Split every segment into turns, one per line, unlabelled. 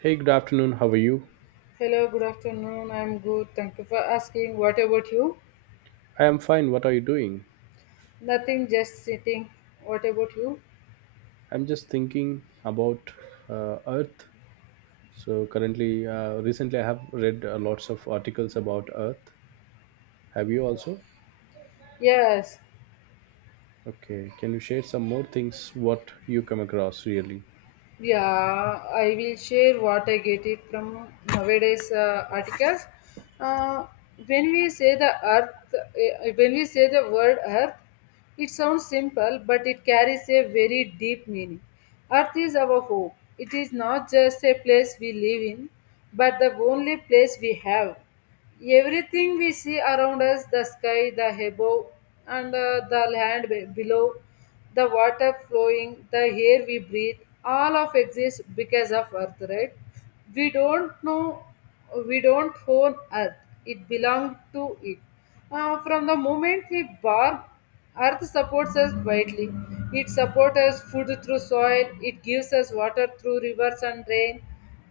Hey, good afternoon. How are you?
Hello, good afternoon. I'm good. Thank you for asking. What about you?
I am fine. What are you doing?
Nothing, just sitting. What about you?
I'm just thinking about Earth. Recently, I have read lots of articles about Earth. Have you also?
Yes,
Okay. Can you share some more things what you come across really?
yeah, I will share what I get it from nowadays articles. Uh, when we say the earth, when we say the word earth, it sounds simple, but it carries a very deep meaning. Earth is our home. It is not just a place we live in, but the only place we have. Everything we see around us the sky, the above, and the land below, the water flowing, the air we breathe all of exists because of Earth, right? We don't know, we don't own Earth, it belongs to it. From the moment we born, Earth supports us quietly. It supports us food through soil. It gives us water through rivers and rain.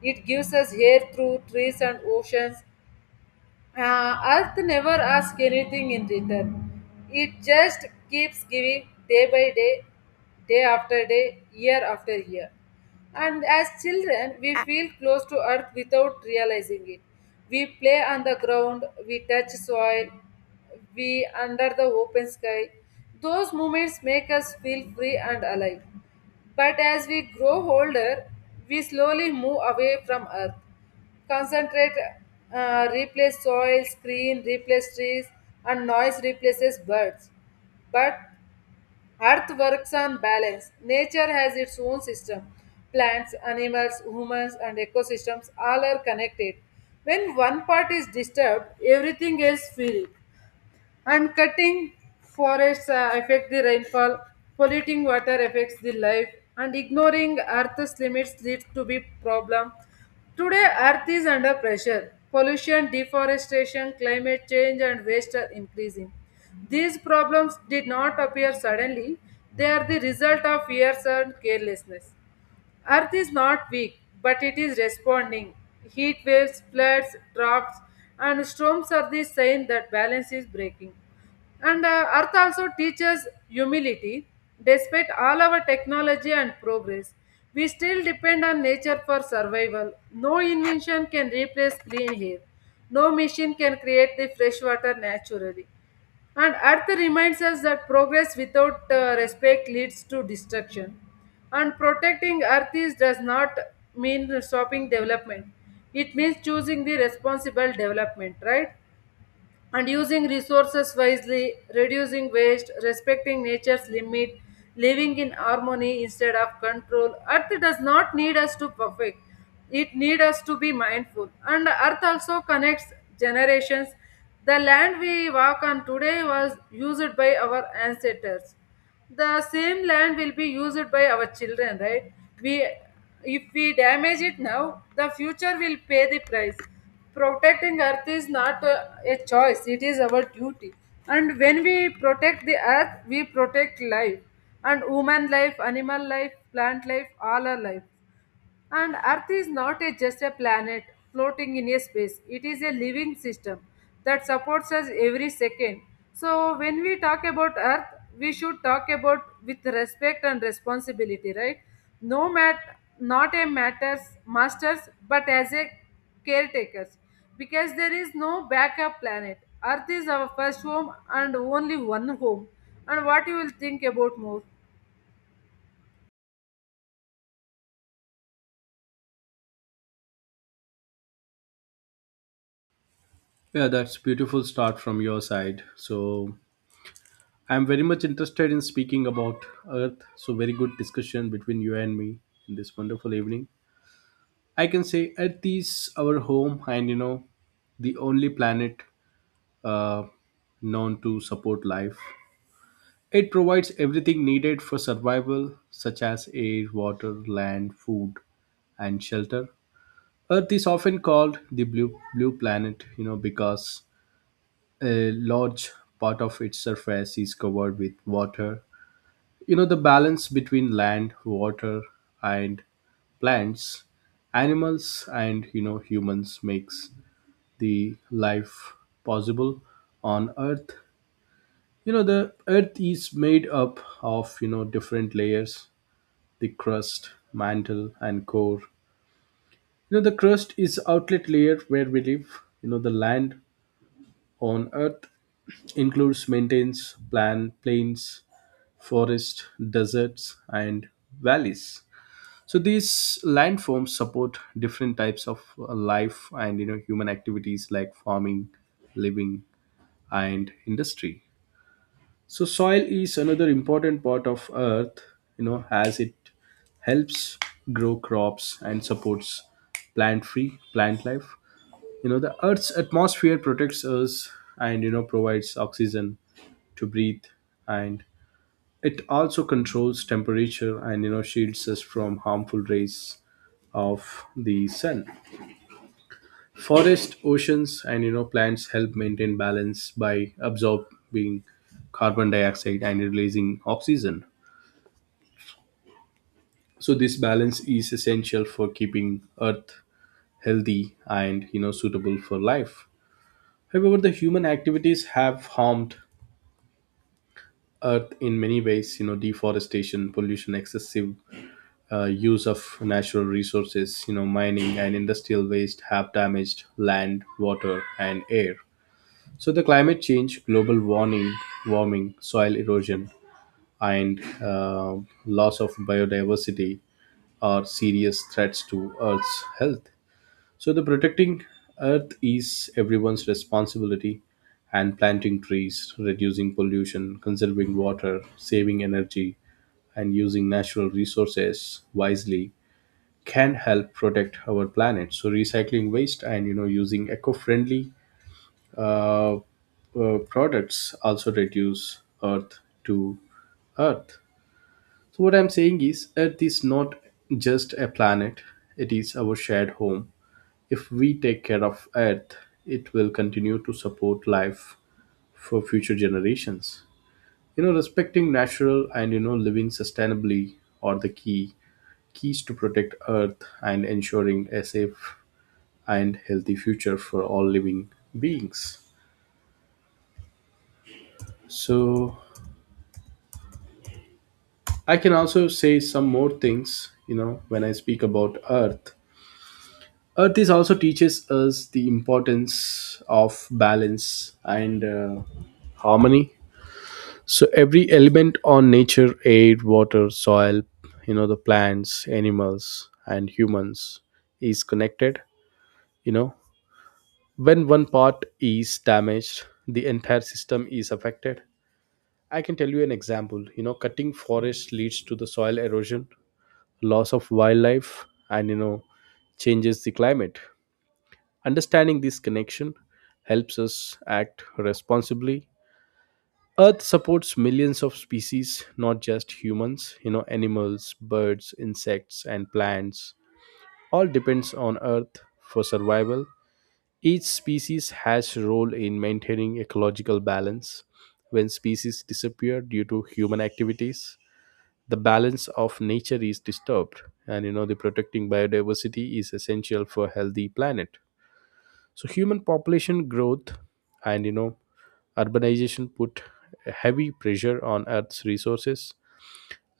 It gives us air through trees and oceans. Earth never asks anything in return. It just keeps giving day by day, day after day, year after year. And as children, we feel close to Earth without realizing it. We play on the ground, we touch soil, we under the open sky. Those moments make us feel free and alive. But as we grow older, we slowly move away from Earth. Concentrate, replace soil, screen, replace trees, and noise replaces birds. But earth works on balance. Nature has its own system. Plants, animals, humans, and ecosystems all are connected. When one part is disturbed, everything else feels. And cutting forests affect the rainfall, polluting water affects the life, and ignoring Earth's limits leads to big problem. Today, Earth is under pressure. Pollution, deforestation, climate change, and waste are increasing. These problems did not appear suddenly. They are the result of years and carelessness. Earth is not weak, but it is responding. Heat waves, floods, droughts, and storms are the sign that balance is breaking. And Earth also teaches humility. Despite all our technology and progress, we still depend on nature for survival. No invention can replace clean air. No machine can create the fresh water naturally. And Earth reminds us that progress without respect leads to destruction. And protecting Earth is, does not mean stopping development. It means choosing the responsible development, right? And using resources wisely, reducing waste, respecting nature's limit, living in harmony instead of control. Earth does not need us to perfect. It needs us to be mindful. And earth also connects generations. The land we walk on today was used by our ancestors, the same land will be used by our children, right? We if we damage it now, the future will pay the price. Protecting earth is not a choice, it is our duty. And when we protect the earth, we protect life, and human life, animal life, plant life, all our life. And Earth is not just a planet floating in a space, it is a living system that supports us every second. So, when we talk about Earth, we should talk about with respect and responsibility, right? No matter, not a matters masters, but as a caretakers, because there is no backup planet. Earth is our first home and only one home. And what you will think about more?
Yeah, that's beautiful start from your side. So, I'm very much interested in speaking about Earth. So, very good discussion between you and me in this wonderful evening. I can say Earth is our home, and the only planet, uh, known to support life. It provides everything needed for survival, such as air, water, land, food, and shelter. Earth is often called the blue planet, because a large part of its surface is covered with water. The balance between land, water, and plants, animals, and humans makes the life possible on Earth. The earth is made up of different layers, the crust, mantle and core. The crust is outlet layer where we live. The land on earth includes mountains, plan plains, forests, deserts and valleys. So these landforms support different types of life and human activities like farming, living and industry. So soil is another important part of earth, as it helps grow crops and supports plant life. The earth's atmosphere protects us and provides oxygen to breathe, and it also controls temperature and shields us from harmful rays of the sun. Forest, oceans and plants help maintain balance by absorbing carbon dioxide and releasing oxygen. So this balance is essential for keeping earth healthy and suitable for life. However, the human activities have harmed earth in many ways. Deforestation, pollution, excessive use of natural resources, mining and industrial waste have damaged land, water and air. So the climate change, global warming, soil erosion, and loss of biodiversity are serious threats to earth's health. So the protecting earth is everyone's responsibility, and planting trees, reducing pollution, conserving water, saving energy and using natural resources wisely can help protect our planet. So recycling waste and using eco-friendly products also reduce earth to earth. So what I'm saying is, earth is not just a planet, it is our shared home. If we take care of Earth, it will continue to support life for future generations. Respecting natural and living sustainably are the keys to protect Earth and ensuring a safe and healthy future for all living beings. So I can also say some more things, when I speak about Earth. Earth is also teaches us the importance of balance and harmony. So every element on nature, air, water, soil, the plants, animals, and humans is connected. You know, when one part is damaged, the entire system is affected. I can tell you an example. Cutting forests leads to the soil erosion, loss of wildlife, and changes the climate. Understanding this connection helps us act responsibly. Earth supports millions of species, not just humans, animals, birds, insects, and plants. All depends on Earth for survival. Each species has a role in maintaining ecological balance. When species disappear due to human activities, the balance of nature is disturbed, and the protecting biodiversity is essential for a healthy planet. So human population growth and urbanization put heavy pressure on earth's resources.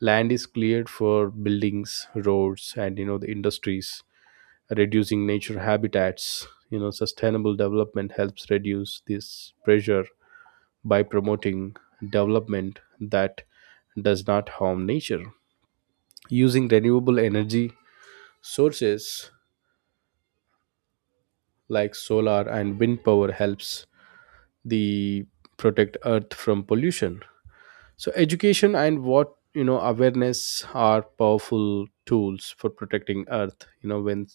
Land is cleared for buildings, roads and the industries, reducing nature habitats. Sustainable development helps reduce this pressure by promoting development that does not harm nature. Using renewable energy sources like solar and wind power helps the protect earth from pollution. So education and what you know awareness are powerful tools for protecting earth. you know when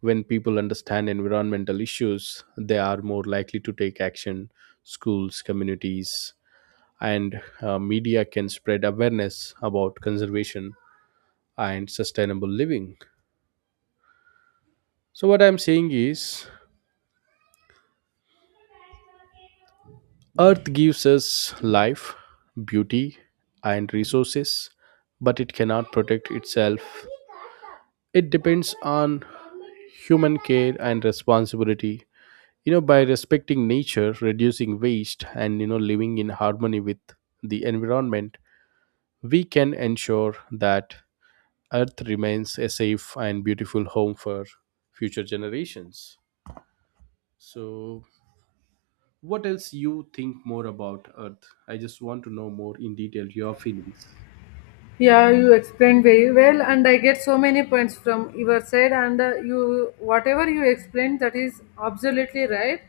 when people understand environmental issues, they are more likely to take action. Schools, communities and media can spread awareness about conservation and sustainable living. So what I'm saying is, Earth gives us life, beauty, and resources, but it cannot protect itself. It depends on human care and responsibility. By respecting nature, reducing waste, and living in harmony with the environment, we can ensure that Earth remains a safe and beautiful home for future generations. So, what else you think more about earth? I just want to know more in detail your feelings.
Yeah, you explained very well, and I get so many points from your side. And you, whatever you explained, that is absolutely right.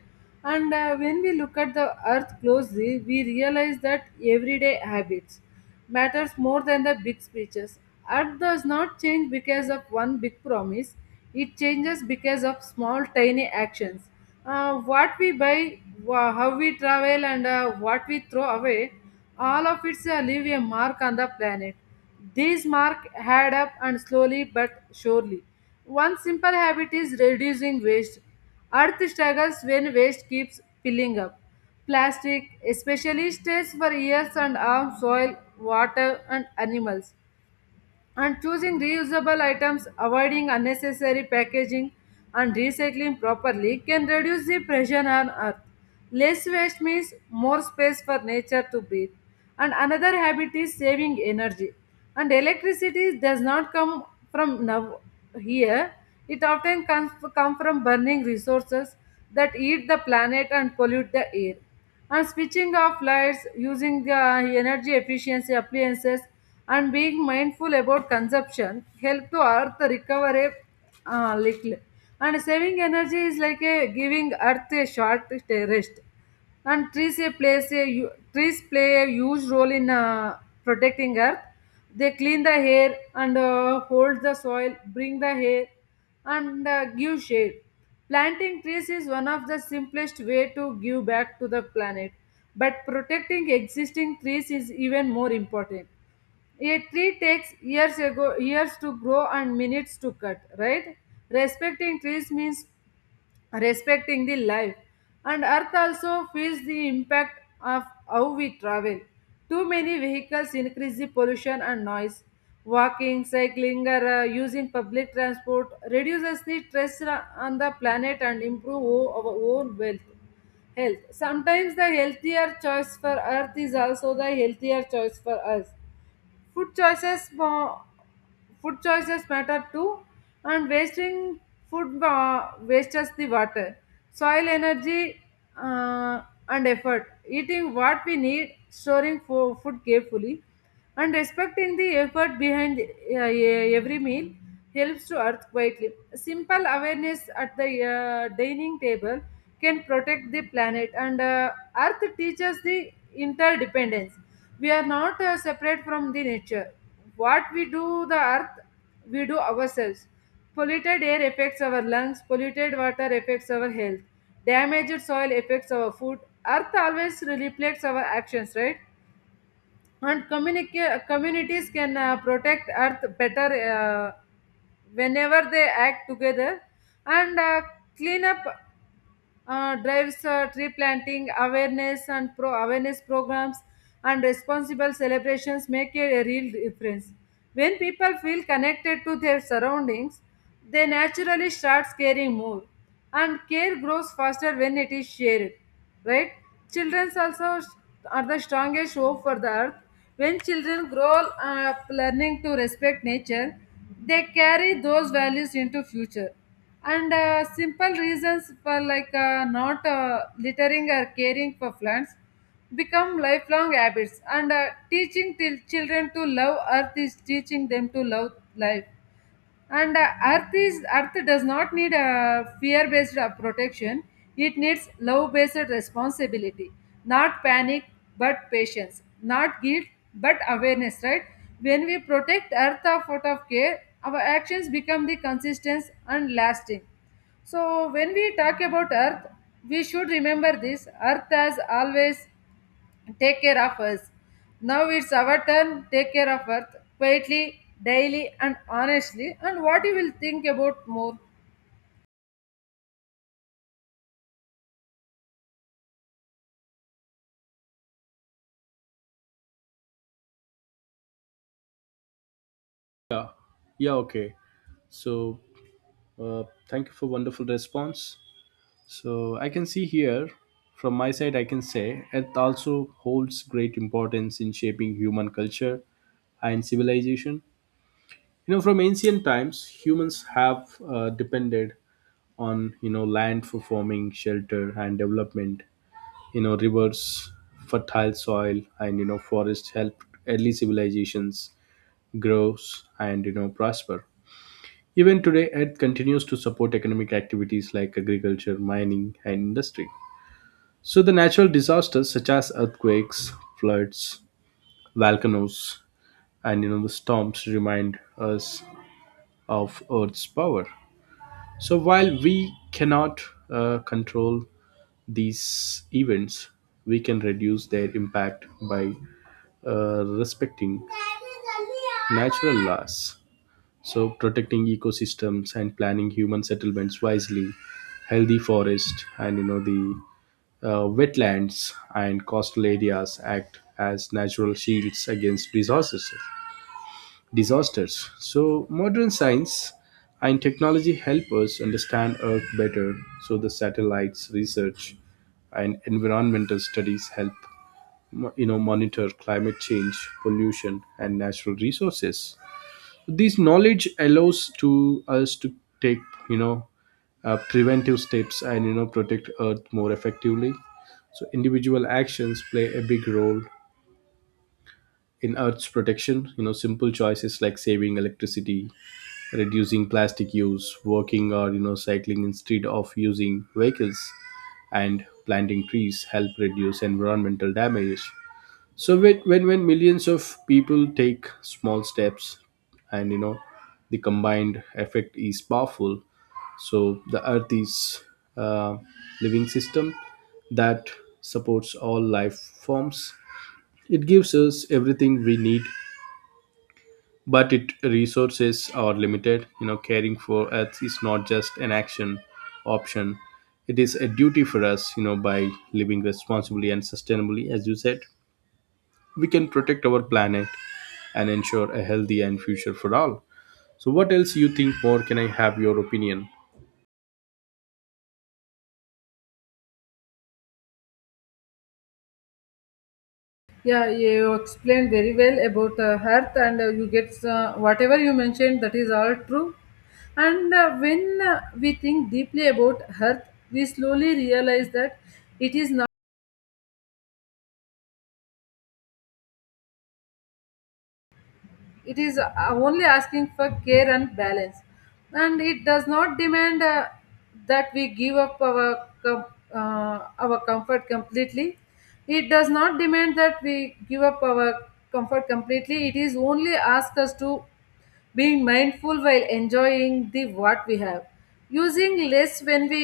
And when we look at the Earth closely, we realize that everyday habits matters more than the big speeches. Earth does not change because of one big promise; it changes because of small, tiny actions. What we buy, how we travel, and what we throw away all of its leave a mark on the planet. These marks add up and slowly but surely. One simple habit is reducing waste. Earth struggles when waste keeps piling up. Plastic especially stays for years and harms soil, water, and animals, and choosing reusable items, avoiding unnecessary packaging, and recycling properly can reduce the pressure on earth. Less waste means more space for nature to breathe. And another habit is saving energy. And electricity does not come from now here. It often comes come from burning resources that eat the planet and pollute the air. And switching off lights, using the energy efficiency appliances, and being mindful about consumption help to earth recover a little. And saving energy is like a giving earth a short rest. And trees a place a u- trees play a huge role in protecting earth. They clean the air and hold the soil, bring the air and give shade. Planting trees is one of the simplest way to give back to the planet, but protecting existing trees is even more important. A tree takes years to grow and minutes to cut, right? Respecting trees means respecting the life. And earth also feels the impact of how we travel. Too many vehicles increase the pollution and noise. Walking, cycling, or using public transport reduces the stress on the planet and improve our own wealth health. Sometimes the healthier choice for earth is also the healthier choice for us. food choices mo- Food choices matter too. And wasting food wastes the water, soil, energy, uh, and effort. Eating what we need, storing food carefully, and respecting the effort behind every meal helps to earth quietly. Simple awareness at the dining table can protect the planet. And earth teaches the interdependence. We are not separate from the nature. What we do the earth, we do ourselves. Polluted air affects our lungs, polluted water affects our health, damaged soil affects our food. Earth always reflects our actions, right? And communities can protect earth better uh, whenever they act together. And clean up drives, tree planting awareness, and pro awareness programs and responsible celebrations make a real difference. When people feel connected to their surroundings, they naturally start caring more, and care grows faster when it is shared, right? Children also are the strongest hope for the earth. When children grow up learning to respect nature, they carry those values into future. And simple reasons for like not littering or caring for plants become lifelong habits. And teaching till children to love earth is teaching them to love life. And earth does not need a fear based protection, it needs love based responsibility. Not panic but patience, not guilt but awareness, right? When we protect earth of out of care, our actions become the consistent and lasting. So when we talk about earth, we should remember this earth has always take care of us. Now it's our turn, take care of Earth quietly, daily, and honestly. And what you will think about more?
Yeah, okay. So uh, thank you for wonderful response. So I can see here from my side, I can say earth also holds great importance in shaping human culture and civilization. From ancient times, humans have depended on land for forming, shelter and development. Rivers, fertile soil and forests helped early civilizations grow and prosper. Even today, earth continues to support economic activities like agriculture, mining and industry. So the natural disasters such as earthquakes, floods, volcanoes and the storms remind us of earth's power. So while we cannot control these events, we can reduce their impact by respecting natural laws. So, protecting ecosystems and planning human settlements wisely, healthy forest, and the wetlands and coastal areas act as natural shields against disasters. So, modern science and technology help us understand Earth better. So, the satellites, research and environmental studies help monitor climate change, pollution and natural resources. This knowledge allows to us to take you know preventive steps and protect earth more effectively. So individual actions play a big role in Earth's protection. Simple choices like saving electricity, reducing plastic use, working or cycling instead of using vehicles, and planting trees help reduce environmental damage. So when millions of people take small steps, and the combined effect is powerful. So the earth is a living system that supports all life forms. It gives us everything we need, but it resources are limited. Caring for earth is not just an action option, it is a duty for us. By living responsibly and sustainably as you said, we can protect our planet and ensure a healthy and future for all. So what else you think more? Can I have your opinion?
Yeah, you explained very well about Earth, and you get whatever you mentioned, that is all true. And when we think deeply about Earth, we slowly realize that it is it is only asking for care and balance, and it does not demand that we give up our com- our comfort completely. It does not demand that we give up our comfort completely. It is only ask us to being mindful while enjoying the what we have, using less.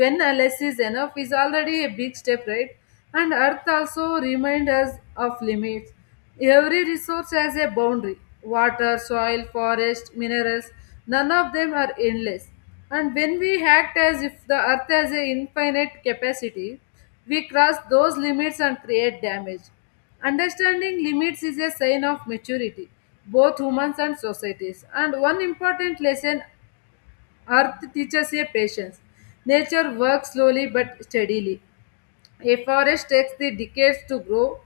When a less is enough is already a big step, right? And earth also reminds us of limits. Every resource has a boundary: water, soil, forest, minerals, none of them are endless. And when we act as if the earth has an infinite capacity, we cross those limits and create damage. Understanding limits is a sign of maturity, both humans and societies. And one important lesson Earth teaches a patience. Nature works slowly but steadily. A forest takes the decades to grow.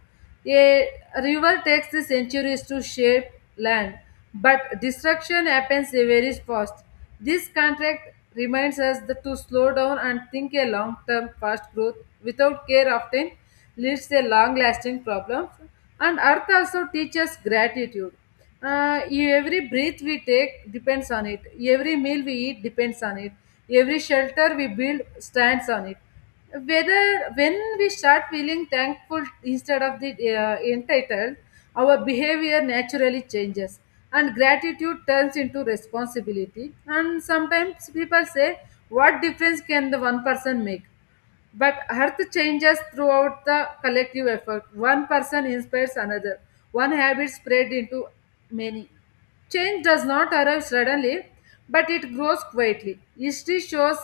A river takes the centuries to shape land. But destruction happens very fast. This contract reminds us that to slow down and think a long term, fast growth without care often leads to long lasting problems. And Earth also teaches gratitude. Every breath we take depends on it, every meal we eat depends on it, every shelter we build stands on it. Whether when we start feeling thankful instead of the entitled, our behavior naturally changes, and gratitude turns into responsibility. And sometimes people say, what difference can the one person make? But Earth changes throughout the collective effort. One person inspires another. One habit spread into many. Change does not arrive suddenly, but it grows quietly. History shows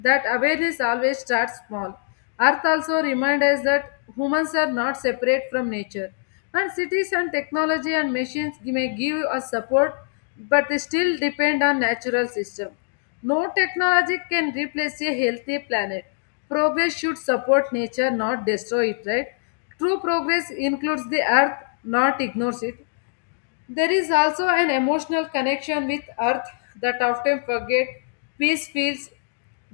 that awareness always starts small. Earth also reminds us that humans are not separate from nature. And cities and technology and machines may give us support, but they still depend on natural system. No technology can replace a healthy planet. Progress should support nature, not destroy it, right? True progress includes the earth, not ignores it. There is also an emotional connection with earth that often forget. Peace feels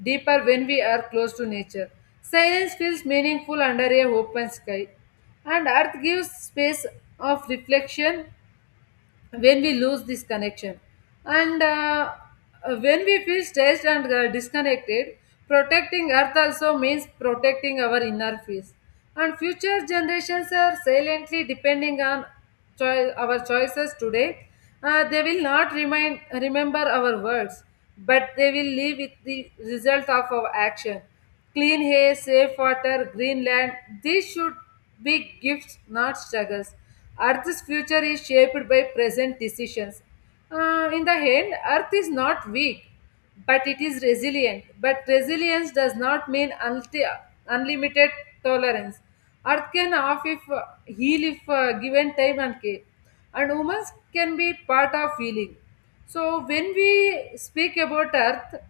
deeper when we are close to nature. Silence feels meaningful under a open sky. And earth gives space of reflection when we lose this connection and when we feel stressed and disconnected. Protecting earth also means protecting our inner peace, and future generations are silently depending on our choices today. They will not remind remember our words, but they will live with the result of our action. Clean air, safe water, green land, these should big gifts, not struggles. Earth's future is shaped by present decisions. In the end, Earth is not weak, but it is resilient. But resilience does not mean unlimited tolerance. Earth can off if heal if given time and care, and humans can be part of healing. So when we speak about Earth,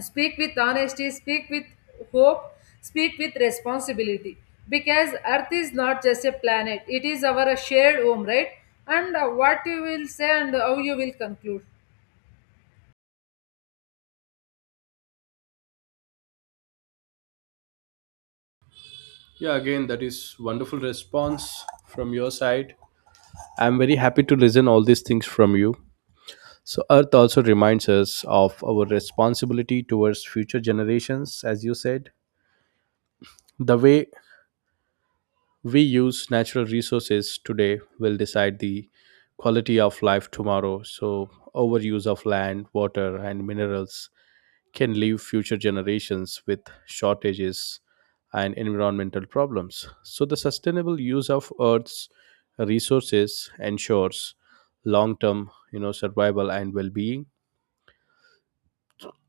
speak with honesty, speak with hope, speak with responsibility. Because Earth is not just a planet, it is our shared home, right? And what you will say and how you will conclude.
Yeah, again that is wonderful response from your side. I'm very happy to listen all these things from you. So earth also reminds us of our responsibility towards future generations, as you said. The way we use natural resources today will decide the quality of life tomorrow. So, overuse of land, water, and minerals can leave future generations with shortages and environmental problems. So, the sustainable use of Earth's resources ensures long term survival and well being.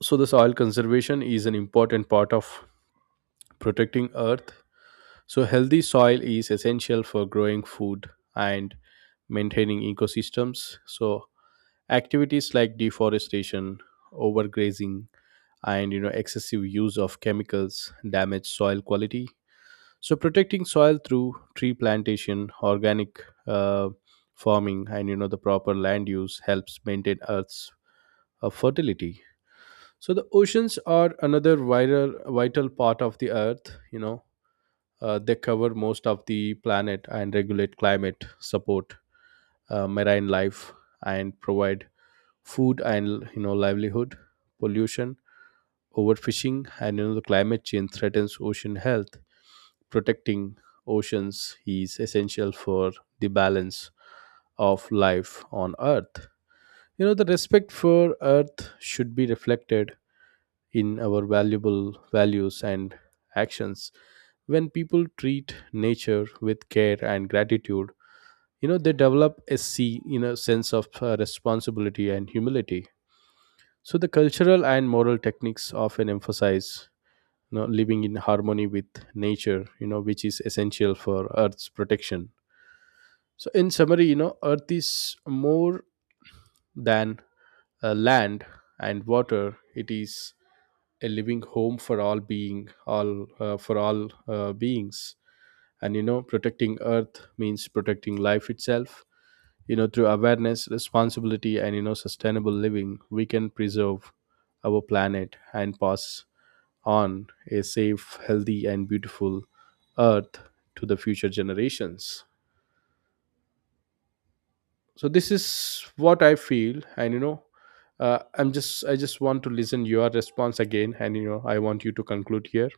So the soil conservation is an important part of protecting earth. So, healthy soil is essential for growing food and maintaining ecosystems. So, activities like deforestation, overgrazing, and excessive use of chemicals damage soil quality. So, protecting soil through tree plantation, organic uh, farming, and the proper land use helps maintain Earth's fertility. So, the oceans are another vital part of the Earth. They cover most of the planet and regulate climate, support marine life, and provide food and livelihood. Pollution, overfishing, and the climate change threatens ocean health. Protecting oceans is essential for the balance of life on Earth. The respect for Earth should be reflected in our valuable values and actions. When people treat nature with care and gratitude, they develop a see you know sense of responsibility and humility. So the cultural and moral techniques often emphasize living in harmony with nature, which is essential for Earth's protection. So in summary, Earth is more than land and water. It is a living home for all being all for all beings, and protecting earth means protecting life itself. Through awareness, responsibility and sustainable living, we can preserve our planet and pass on a safe, healthy and beautiful earth to the future generations. So this is what I feel, and I just want to listen your response again, and I want you to conclude here.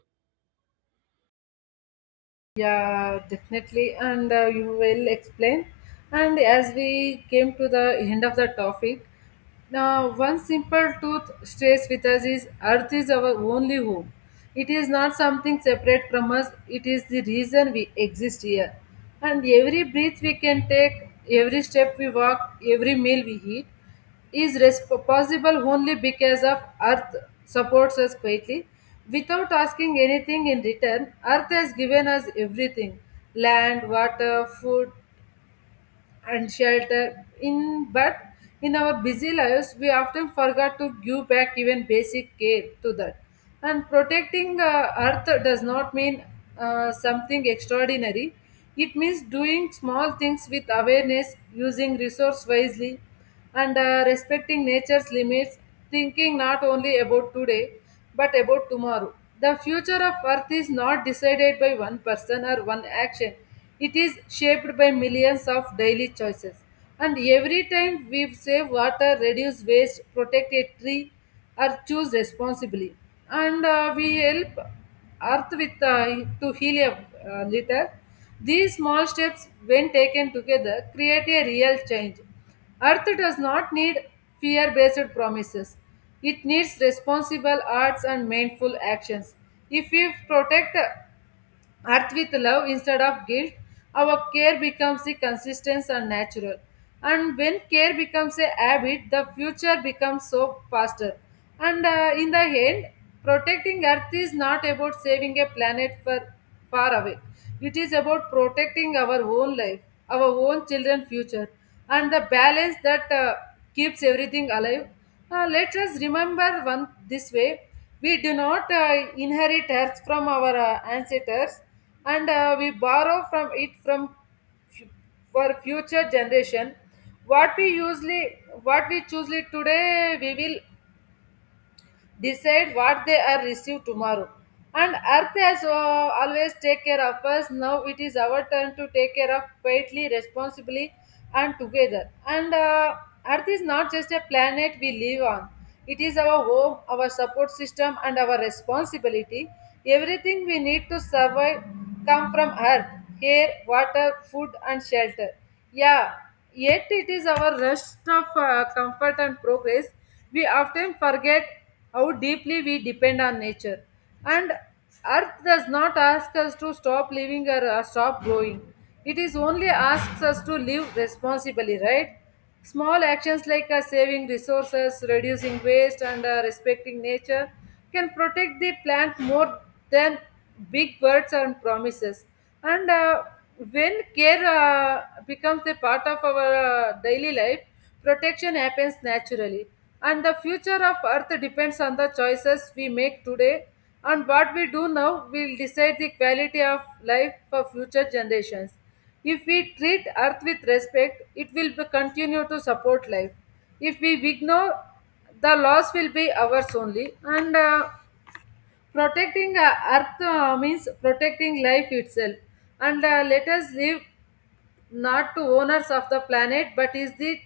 Yeah, definitely. And you will explain. And as we came to the end of the topic, now one simple truth stays with us is Earth is our only home. It is not something separate from us, it is the reason we exist here. And every breath we can take, every step we walk, every meal we eat, is possible only because of earth supports us quietly, without asking anything in return. Earth has given us everything: land, water, food, and shelter in, but in our busy lives we often forget to give back even basic care to that. And protecting earth does not mean something extraordinary. It means doing small things with awareness, using resource wisely, and respecting nature's limits, thinking not only about today, but about tomorrow. The future of Earth is not decided by one person or one action, it is shaped by millions of daily choices. And every time we save water, reduce waste, protect a tree, or choose responsibly, and we help Earth with to heal a little. These small steps, when taken together, create a real change. Earth does not need fear based promises. It needs responsible arts and mindful actions. If we protect Earth with love instead of guilt, our care becomes the consistent and natural. And when care becomes a habit, the future becomes so faster. And in the end, protecting Earth is not about saving a planet for far away. It is about protecting our own life, our own children's future, and the balance that keeps everything alive. Let us remember one this way: we do not inherit earth from our ancestors, and we borrow from it from fu- for future generation. What we usually, what we choose today, we will decide what they are receive tomorrow. And Earth has always take care of us. Now it is our turn to take care of quietly, responsibly, and together. And Earth is not just a planet we live on. It is our home, our support system, and our responsibility. Everything we need to survive come from Earth: air, water, food, and shelter. Yeah, yet it is our rest of comfort and progress, we often forget how deeply we depend on nature. And Earth does not ask us to stop living or stop growing. It is only asks us to live responsibly, right? Small actions like saving resources, reducing waste, and respecting nature can protect the plant more than big words and promises. And when care becomes a part of our daily life, protection happens naturally, and the future of Earth depends on the choices we make today, and what we do now will decide the quality of life for future generations. If we treat Earth with respect, it continue to support life. If we ignore, the loss will be ours only. And protecting Earth means protecting life itself. And let us live not to owners of the planet but is the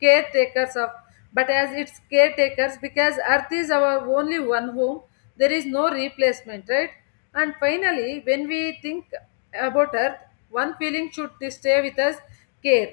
caretakers of, but as its caretakers, because earth is our only one home. There is no replacement, right? And finally, when we think about earth, one feeling should stay with us: care.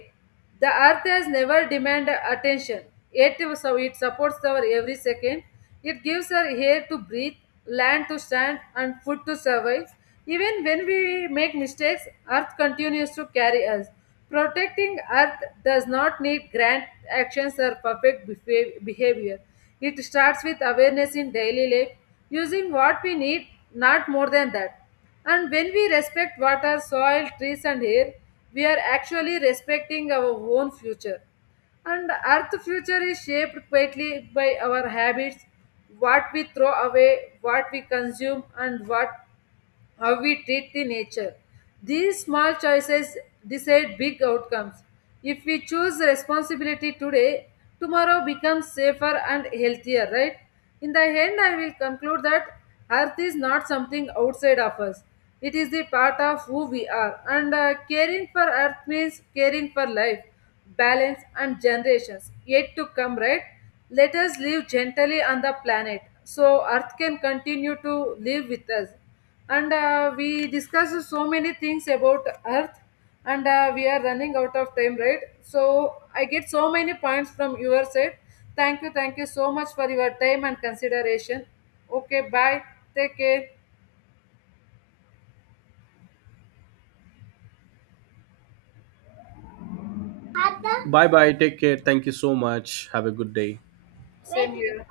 The earth has never demanded attention, yet so it supports our every second. It gives us air to breathe, land to stand, and food to survive. Even when we make mistakes, earth continues to carry us. Protecting earth does not need grand actions or perfect behavior. It starts with awareness in daily life, using what we need, not more than that. And when we respect water, soil, trees, and air, we are actually respecting our own future. And Earth's future is shaped quietly by our habits, what we throw away, what we consume, and what how we treat the nature. These small choices decide big outcomes. If we choose responsibility today, tomorrow becomes safer and healthier, right? In the end, I will conclude that Earth is not something outside of us. It is the part of who we are. And caring for Earth means caring for life, balance, and generations yet to come, right? Let us live gently on the planet so Earth can continue to live with us. And we discussed so many things about earth, and we are running out of time, right? So I get so many points from your side. Thank you, thank you so much for your time and consideration. Okay, bye. Take care.
Bye bye. Take care. Thank you so much. Have a good day.
Same here.